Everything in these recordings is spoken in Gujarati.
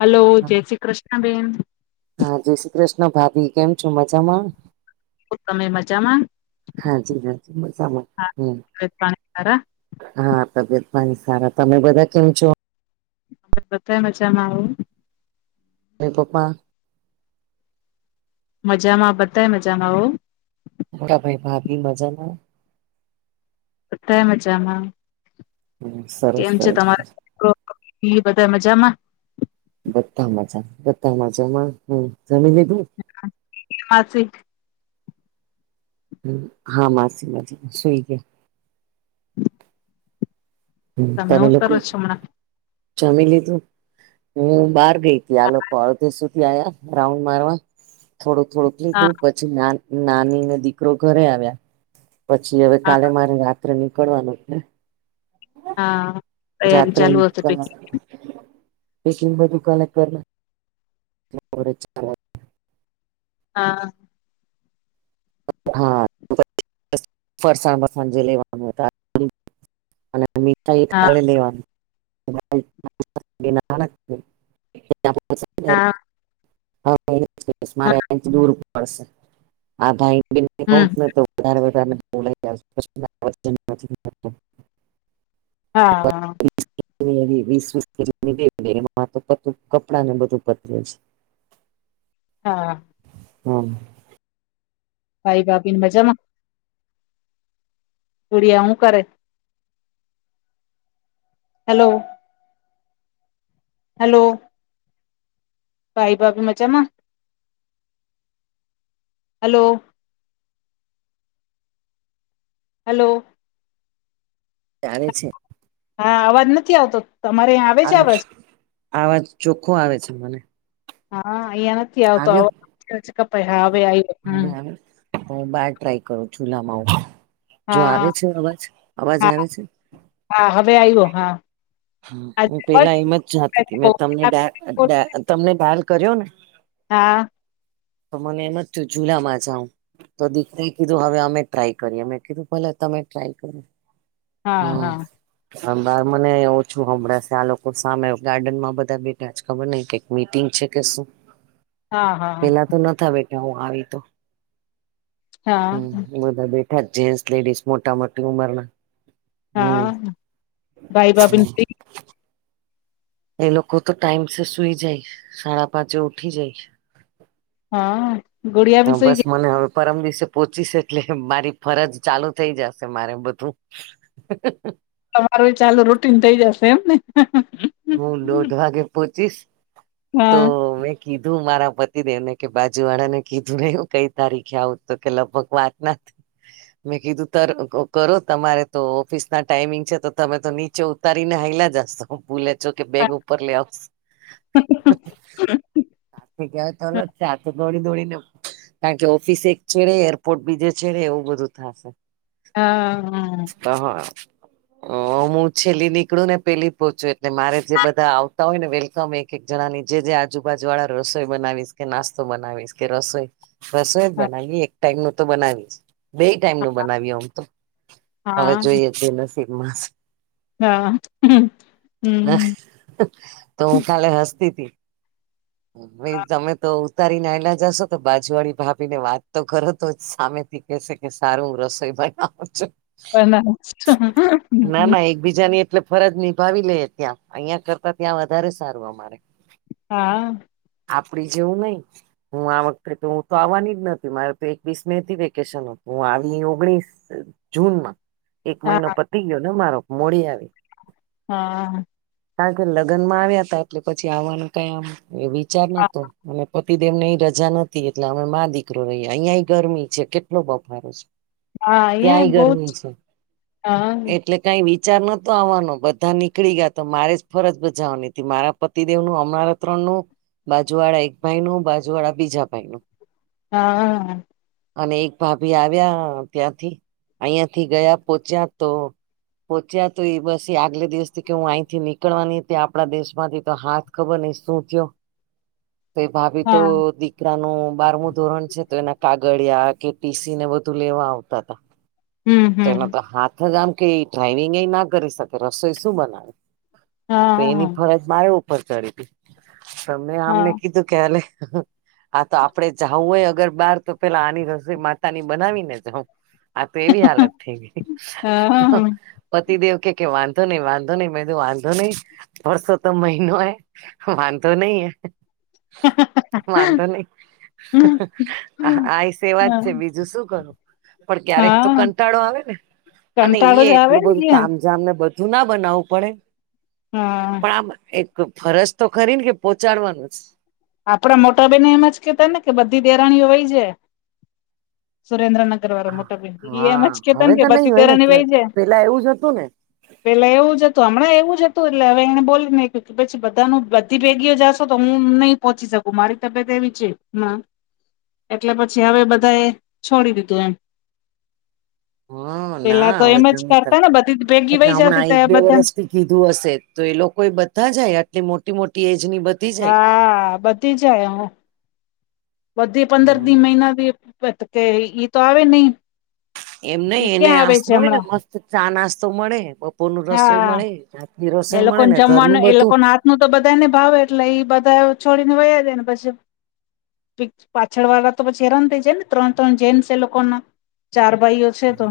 હલો જય શ્રી કૃષ્ણબેન હા જય શ્રી કૃષ્ણ ભાભી કેમ છો મજામાં. તમે મજામાં હા જી મ સામાં હા હમ પાણી સારા. હા તબિયત ની સારા તમે બધા કેમ છો. અ બધાય મજામાં આવું. એ પપ્પા મજામાં બતાય મજામાં હવ. મોટા ભાઈ ભાભી મજા મા. બઘાય મજામાં હ સરસ કેમ છે સરસ તમારા એ બધા મજામાં બામાં બામાંમાં હ જમીન લીધું. પાસ એક. હ હા માસી માસી શુઈ ગયા. હમ તમે હું લોકો. કરો છો હમણાં જમી લીધું હું બહાર ગઈ ત આ લોકો અડધ સુ રાઉન્ડ મારવા થોડુંક થોડુંક હા લીધું પછી. નાની ને દીકરો ઘરે આવ્યા પછી હવે હા કાલે મારી વાત. નીકળવાનું આપણે. હા તૈયારી ચાલુ રાત્રની હશે દુાન પૈકી પેકિંગમાં દુકાન કર [unintelligible] હા. હા, ફરસણવા હતા. અને મીઠા એ હા કાલે લેવાનું. હા [unintelligible] હ હા, મારેથી દૂર પડશે. હમ આને તો વધારેારે બોલા [unintelligible] હા. [unintelligible] એમાં તો પતરું કપડા ને બધું પતરું છે. હા. હમ. ભાઈ, બાબી મજામાં. ગુરિયા હું કરે? હેલો. હલો. ભાઈ, ભાભી મજામાં. હલો. હલો. જાણી છે. હા, અવાજ નથી આવતો તમારે. છે આવે, અવાજ આવાજ ચોખ્ખો આવે છે મને. હા, અહિયાં નથી આવતો આવ્યો કોઈ, હા ભાઈ. હવે આમ હું બાર ટ્રાય કરું, ચૂલામાં હ. જો આવે હા છે અવાજ, અવાજ હા આવે છે. હા, હવે આવ્યો હા. આજે હું અવાજ પેલા એમ જ જાતી હતી, મે તમને હા તમને ડાલ કર્યો ને. હા. તો મને એમ જ જુલામાં જાઉ. તો દીકરા કીધું, હવે અમે ટ્રાય કરી. અમે કીધું, ભલે તમે ટ્રાય કરે. હા હમ, હા બાર મને એવું હું હમણાં લોકો સામે ગાર્ડનમાં બધા બેઠા જ ખબર ન કે મીટિંગ છે કે શું. હ. [unintelligible] પેલા તો ન બેઠા, હું આવી તો હમ હા બધું. બેઠા જેન્ટસ, લેડીસ, મોટા મોટી ઉંમરના. હમ હા ભાઈ ભાભી હમ થી. એ લોકો તો ટાઈમ સ સુઈ જાય, સાડા પાંચે ઉઠી જાય. હા, ગુડીયા બી હા સુઈ બસ ગઈ. મને હવે પરમ દિવસે પહોચવુ છે, એટલે મારી ફરજ ચાલુ થઈ જશે, મારે બધું. હ હ હ. તમારું ચાલુ રૂટીન થઇ જશે એમ ને. હું દોઢ વાગે પોહચીશ તો હા મેં. કીધું મારા પતિદેવને કે, બાજુ વાળા ને કીધું ને, હું કઈ તારીખે આવું તો કે લગભગ વાત ના. મેં કીધું, તો કરો, તમારે તો ઓફિસ ના ટાઈમિંગ છે, તો તમે તો નીચે તારી નાહેલા જશે, પૂલે. જો કે, બેગ હા ઉપર લે આવે, સાથે ગયા તો. દોડી દોડીને, કારણ કે ઓફિસ એક છેડે, એરપોર્ટ બીજે છેડે, એવું બધું થશે. હા, હા. હ, હું છેલ્લી નીકળું ને, પેલી પોહોચું એટલે મારે જે બધા. તો હોય ને, વેલકમ એક એક જણાની, જે આજુબાજુ વાળા રસોઈ બનાવીશ કે નાસ્તો બનાવીશ કે રસોઈ. રસોઇ હા બનાવીએ, એક ટાઈમ નું તો બનાવીશ. બે ટાઈમ નું બનાવ્યું, આમ તો હા હવે જોઈએ છે નસીબમાં‌. હા. હમ તો હું ખાલે હસતી ત તમે તો. ઉતારી હાયલા જશો તો બાજુ વાળી ભાભી ને વાત તો કરો તો જ સામેથી કેશે કે સારું રસોઈ ભાઈ. અચ્છા. પણ ના ના એકબીજાની. એટલે ફરજ નિભાવી લઈએ, ત્યાં. અહિયાં કરતા ત્યાં વધારે સારું અમારે. હા. આપડી જેવું નઈ. હું આ વખતે હું તો આવવાની જ નથી મારે તો એકવીસ મે હતી વેકેશન હું આવી ઓગણીસ. જૂનમાં એક હા મહિનો પતી ગયો ને મારો મોડી આવી. હા. કારણ કે લગ્નમાં આવ્યા હતા એટલે પછી આવવાનું કઈ આમ એ વિચાર નતો અને. પતિ દમને અ રજા નથી એટલે અમે મા દીકરો રહીએ અહિયાં ગરમી છે કેટલો બફારો છે. હા એ ત્યાંય બહુ જ ગરમી છે હા એટલે. કઈ વિચાર નતો આવવાનો બધા નીકળી ગયા તો મારે જ ફરજ બજાવવાની મારા. પતિદેવનુંું હમણારા ત્રણ નું બાજુ વાળા એક ભાઈ નું બાજુ વાળા બીજા ભાઈનુંું હા. અને એક ભાભી આવ્યા ત્યાંથી અહંથી ગયા પોહચ્યા તો. પોહોંચ્યા તો એ બસ એ આગલે દિવસથી કે હું અહીંથી નીકળવાની હતી આપણા દેશ માંથી તો હાથ. ખબર નઈ શું થયો તો ભાભી તો હા દી દીકરાનું બારમું ધોરણ છે તો એના કાગળિયા કે પીસીને બધું લેવા આવતા હતા. હમ તેનો હમ તો હાથ જ આમ કે ડ્રાઈવિંગ એ ના કરી શકે રસોઈ શું બનાવે. પ એની હા ફરજ મારે ઉપર ચડી હતી તમે આમને હા કીધું કે. હા તો આપડે જઉં હોય અગર બહાર તો પેલા આની રસોઈ માતા ની બનાવી ને જઉં. આા તો એવી હાલત થઈ ગઈ. હા પતિદેવ કે કે વાંધો નહી વાંધો નહી મેધું વાંધો નહીિ. વર્સો તો મહિનો હ વાંધતો નહીિ હ. વાંધો નહી. આઈ સેવા જ છે બીજું શું કરું. પણ ક્યારેક તો હા કંટાળો આવે ને અને કંટાળો ઈ જ આવે એટલું ને બધું યાર તામ. મને બધું ના બનાવવું પડે હા પણ આમ એક ફરજ તો ખરી ને કે. પહોચાડવાનું જ. આપડા મોટા બેને એમ જ કેતા ને કે બધી દેરાણીઓ હોય જાય સુરેન્દ્રનગર. અગરવાો મોટા ભિ એ એમ જ હા કે ત હવે કે તો નઈ બધી હોય ને તરની કે વાય છે. પેલા એવું જ હતું ને પેલા એવું જ હતું હમણાં એવું જ હતું એટલે હવે એને બોલીને્યું કે પછી બધાનું બધી ભેગીઓ જાશો તો હું ન. પોહોચી શકું મારી તબિયત એવી છે હ. એટલે પછી હવે બધા એ છોડી દીધું એમ. હા પેલા ના તો હવે એમ જ નહી થાય. કરતા ને બધી ભેગી એટલે વય જતી હમણાં ત એક બે બધા. વર્ષથી કીધું હશે તો એ લોકો એ બધા જાય આટલી મોટી મોટી એજ ની બધ. હા બધી જાય હું. બધી પંદર જાય દી મહિના કે ઈ તો આવે નહી. એમ નહ એ એને ક્યાં આવે આસ્તો છે હોય ને હમણાં મસ્ત ચા નાસ્તો મળે બપોર ન રસોઈ હા મળે. આતલી રસોઈ મળે ને ઘરનું બધું. નું તો બધા ને ભાવે એટલે એ બધા છોડીને વયા જે ને પછી. પાછળ વાળા તો પછ હેરામ થઈ જાય ને ત્રણ‌ ત્રણ જેન્ટસ એ લોકો ના ચાર ભાઈઓ છે તો.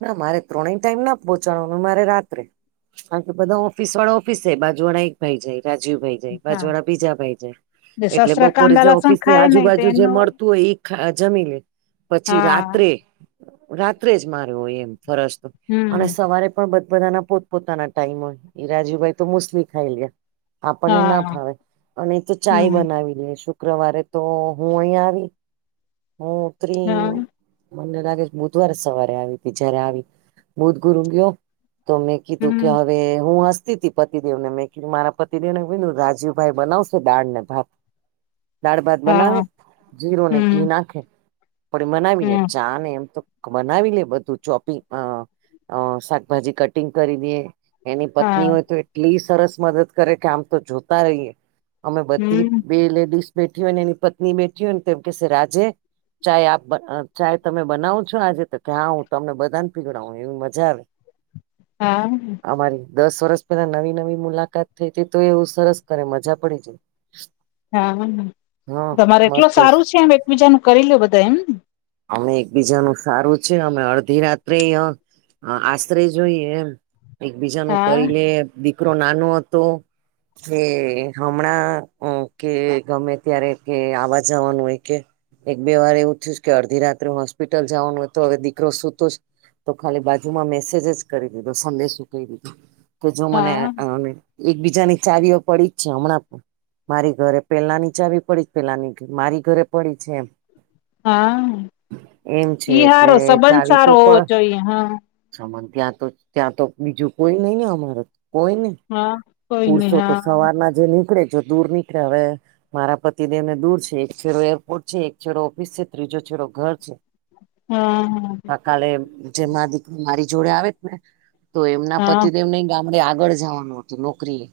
ના મારે ત્રણેય ટાઈમ ના પહોંચાડવાનું મારે રાત્રે. કારકી બધા ઓફિસ વાળા ઓફિસ છે બાજુ વાળા એક ભાઈ જાય. રાજીવ પજાય હા પાજવાડા પીઝા પજાય. જે એટલે સસરા બપોરે કાંદા જે લસણ ઓફિસ ની ખાય નહ તો આજુબાજુ જે એનું મળતું હોય જમી લ. પછી હા રાત્રે રાત્રે જ માર હોય એમ ફરજ તો અને હમ સવારે. પણ બ બધા ના પોત પોતાના ટાઈમ હોય ઈ રાજુ ભાઈ તો મુસ્લી ખાઈ લે આપણને ના હા ફાવે અને એ તો ચાય હમ બનાવી લે શુક્રવારે તો હું અહીયાં આવી હું ઉતરી હા મને લાગે. બુધવાર સવારે આવી ત જયારે આવી બધ ગુરું ગયો. તો મેં કીધું હમ કે હવે હું હ. પતિદેવને મેં કીધું મારા પતિદેવ ને રાજીવભાઈ બનાવશે દાળ ને ભાત. દાળ ભાત બનાવે હા જીરો ને ઘી હમ નાખે પડી બનાવી લે હમ ચા ને એમ તો બનાવી લે બધું ચોપિંગ અ શાકભાજી કટિંગ કરી દે એની પત્ની હા હોય તો એટલી સરસ મદદ કરે કે આમ તો જોતા રહીએ અમે બધી હમ બે લેડીસ બેઠી હોયને એની પત્ની બેઠી હોય ને તેમ કેહેશે રાજે ચાય આપ ચાય તમે બનાવ છો જો આજે તો ત્યાં હું તમને બધાને પીવડાવું એવી મજા આવે હા. અમારી દસ વર્ષ પેલા નવી નવી મુલાકાત થઈ હતી તો એવું સરસ કરે મજા પડી જાય. [inaudible] હા, હા તમારે એટલ મસ્ત સારું છે એમ એકબીજા ન કરી લે બધા એમને. અમે એકબીજા ન સારું છે અમે અડધી રાત્રે હ આશરે જોઈએ એમ, એકબીજા ન હા કરી લે દીકરો નાનો હતો. કે હમણાં કે ગમે ત્યારે કે આવવા જવાનું હોય કે. એક બે વાર એવું થયું કે અડધી રાત્રે હોસ્પિટલ જવાનું હોય તો હવે દીકરો સુતું જ તો ખાલી બાજુમાં મેસેજ જ કરી દીધો, સંદેશું કહી દીધું કે જો મને હા એકબીજા ની ચાવીઓ પડી જ છે હમણાં પણ મારી ઘરે પેલા ની ચાવી પડી પેલાની મારી ઘરે પડી છે એમ. હા, એમ છે ઈ એટલે સારો સંબંધ ચાવી તો સારો પ હોવો છો હા. ત્યાં તો ત્યાં તો બીજું કોઈ નઈ ને અમારે કોઈ નઈ. હા કોઈ નહી પુરસો તો હા સવારના જે નીકળે જો દૂર નીકળે હવે મારા પતિદેવને દૂર છે એક છેરો એરપોર્ટ છે એક છેડો ઓફિસ છે ત્રીજો છેડો ઘર છે. હમ હા. કલે જેમાં દીકરી મારી જોડે આવે ને, તો એમના હા પતિદેવ નઈ ગામ આગળ જવાનું હતું નોકરી,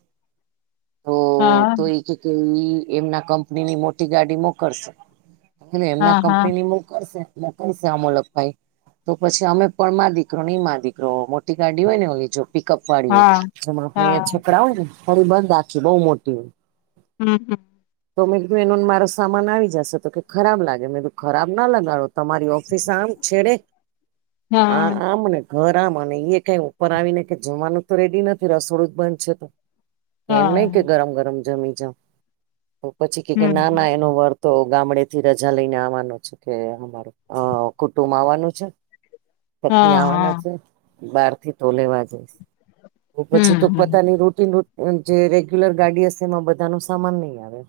હા તો કે કેઈ એમના કંપનીની મોટી ગાડી મોકલશે. એ એમના હા હા કંપની ની મ કરશેકશે અમોલક ભાઈ, તો પછી અમે પણ મારી દીકરો નહી માં દીકરો મોટી ગાડી હોય, નેજો પિકઅપ વા હોય હા એમાં આપડે હા અયા છકડા આવ ને. ખરી બંધ રાખી બઉુ મોટી. હમ હમ. તો મેં કીધું એનોને મારો સામાન આવી જશે તો કે ખરાબ લાગે મેં ખરાબ ના લગાડો. તમારી ઓફિસ આમ છેડે. [inaudible] હા. આમ ને ઘર આમ અને એ કઈ ઉપર આવીને કે જમવાનું તો રેડી નથી રસોડું જ બંધ છે તો. કે એમ નહી હા કે ગરમ ગરમ જમી જાવ, પછી કે હમ ના ના એનો વર્થ તો ગામડે થી રજા લઈને આવવાનો છે કે અમારું કુટુંબ આવવાનું છે. હા ચટની હા આવવાના છે, બહાર થી તો લેવા જઈશ. પછી તો હમ પોતાની રૂટીન જે રેગ્યુલર ગાડી હશે એમાં બધા ન સામાન નહી આવે.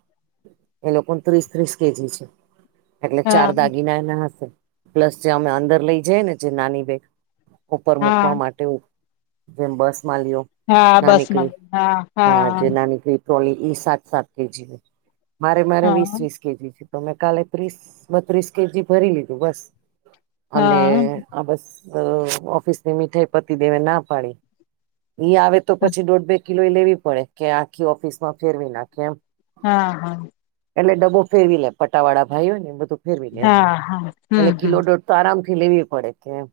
એ લોકો ત્રીસ ત્રીસ કેજી છે. એટલે ચાર હા દાગીના એના હશે પ્લસ જે અમે અંદર લઈ જઈ ને જે નાની બે. ઉપર મૂકવા હા માટે જેમ બસ માં લ્યો. હા બસ નાનીકળી, મલે હા જે નાનીકળી. ટ્રોલી સાત સાત કે જ, મારે મારે વીસ હા વીસ તો મે કાલે ત્રીસ બત્રીસ કેજી ભરી લીધું બસ અમને. હા હા આા બસ ઓફિસ ની મીઠાઈ પતી દેવે ના પાડી. આવે તો પછી દોઢ બે કિલો એ લેવી પડે કે આખી ઓફિસમાં ફેરવી નાખ એમ. હા હા. એટલે ડબો ફેરવી લે પટાવાળા ભાઈ હોય ને એ બધું ફેરવી લે, હા હા હમ એટલે હમ કિલોટ તો આરામથી લેવી પડે કેમ.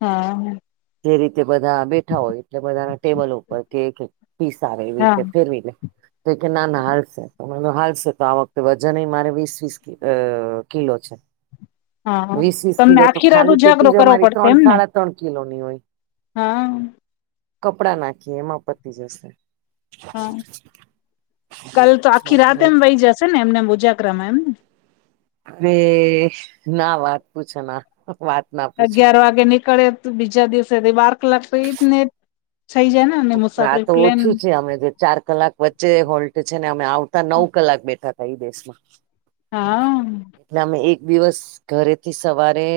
હા. જે રીતે બધા બેઠા હોય એટલે બધાના ટેબલ ઉપર કે ફી સાર હા ફરવી દે. તો કે ના ના હાલશે મ હાલશે તો આ વખતે વજન મારે વીસ વીસ કિલો છે. હા વીસ વીસ તમને આખી રા બ જાગડું કરવો પડશે એમ ને. તણકી લાવની હોય. હા. કપડાં નાખીએ એમાં પતી જશે. હા કાલ તો આખી રાતે એમ વહી જશે ને એમનેમ ઉજાગરામાં એમને. હ ના વાત પૂછો ના વાત. ના પૂછો અગિયાર વાગે નીકળે બીજા દિવસે બાર કલાક તો એ જ ને થઈ જાય ને. અને તો આ મુસાફરી તો પ્લેન ઓછું છે અમે તો. ચાર કલાક વચ્ચે હોલ્ટ છે ને અમે આવતા નવ કલાક બેઠા તા એ દેશમાં. હા. એટલે અમે એક દિવસ ઘરેથી સવારે.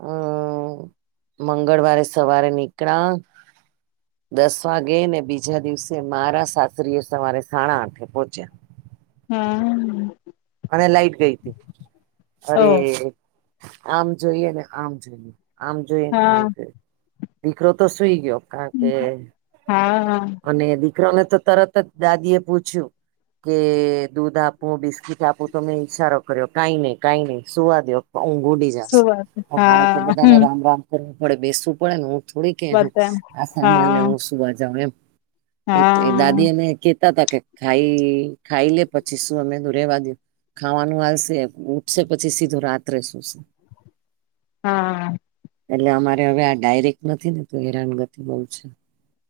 હમ મંગળવારે સવારે નીકળા. દસ વાગે ને બીજા દિવસે મારા સાતરીઓ સવારે સાડા આઠે પોહોંચ્યા. હમ. અને લાઈટ ગઈ હતી ઓ અરે આમ જોઈએ આમ જોઈએ. આમ જોઈ ને હા આમ જોઈ દીકરો તો સુઈ ગયો. કાર કે હા અને દી. દીકરોને તો તરત જ દાદી એ પૂછ્યું કે દૂધ આપું બિસ્કીટ આપું તમે ઈશારો કર્યો કઈ નઈ કાઈ નઈં સુુવા દો ઊઘૂડી શું જશે વાત પણ હરે તો હા બધાને હમ રામ રામ કરવા પડે બેસવું પડે ને હું થોડી કે બધા આ સામાનને હા હું સુવા જઉં એમ એ એ દાદી હા અમે કેતા હતા કે ખાઈ ખાઈ લે પછી શું અમે તો રેવા દે ખાવાનું આવશે ઉઠશે પછી સીધું રાત્રે સુશે હા. એટલે અમારે હવે આ ડાયરેક્ટ નથી ને તો હેરાનગતિ બહુ છે.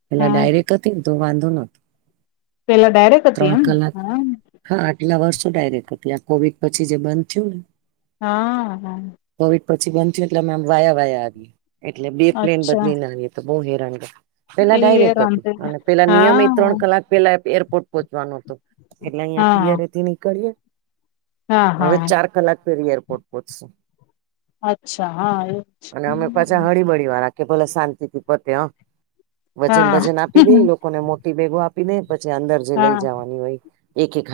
પેલા હા ડાયરેક્ટ હતી તોું વાંધો ન હતો. પેલા ડાયરેક્ટ હતી એમને હ હા આટલા વર્ષો ડાયરેક્ટ હતી આ કોવિડ પછી જે બંધ થયું ને હા હા. કોવિડ પછી બમ્યું એટલેમેમ વાયા વાયા આવી એટલે બે પ્લેન અચ્છા બદલીને આવી બહ હેરાન પેલા એ ડાયરેક્ટ હતી રાંધે અને પેલા હા નિયમ એ ત્રણ કલાક પેલા એરપોર્ટ પહોચવાનું હતોું એટલે અહિયાં હા પીયરથી નીકળી હા હવે હા ચાર કલાક પેરી એરપોર્ટ પહોચશે અચ્છા હા એ જ અને અમે પાછા હળીબળી વાળા કે ભલે શાંતિ થી પતે અ વજન હા વજન આપી દે લોકો- લોકોને મોટી બેેગો આપી દે પછી અંદર જે હા લઈ જવાની હોય એક એક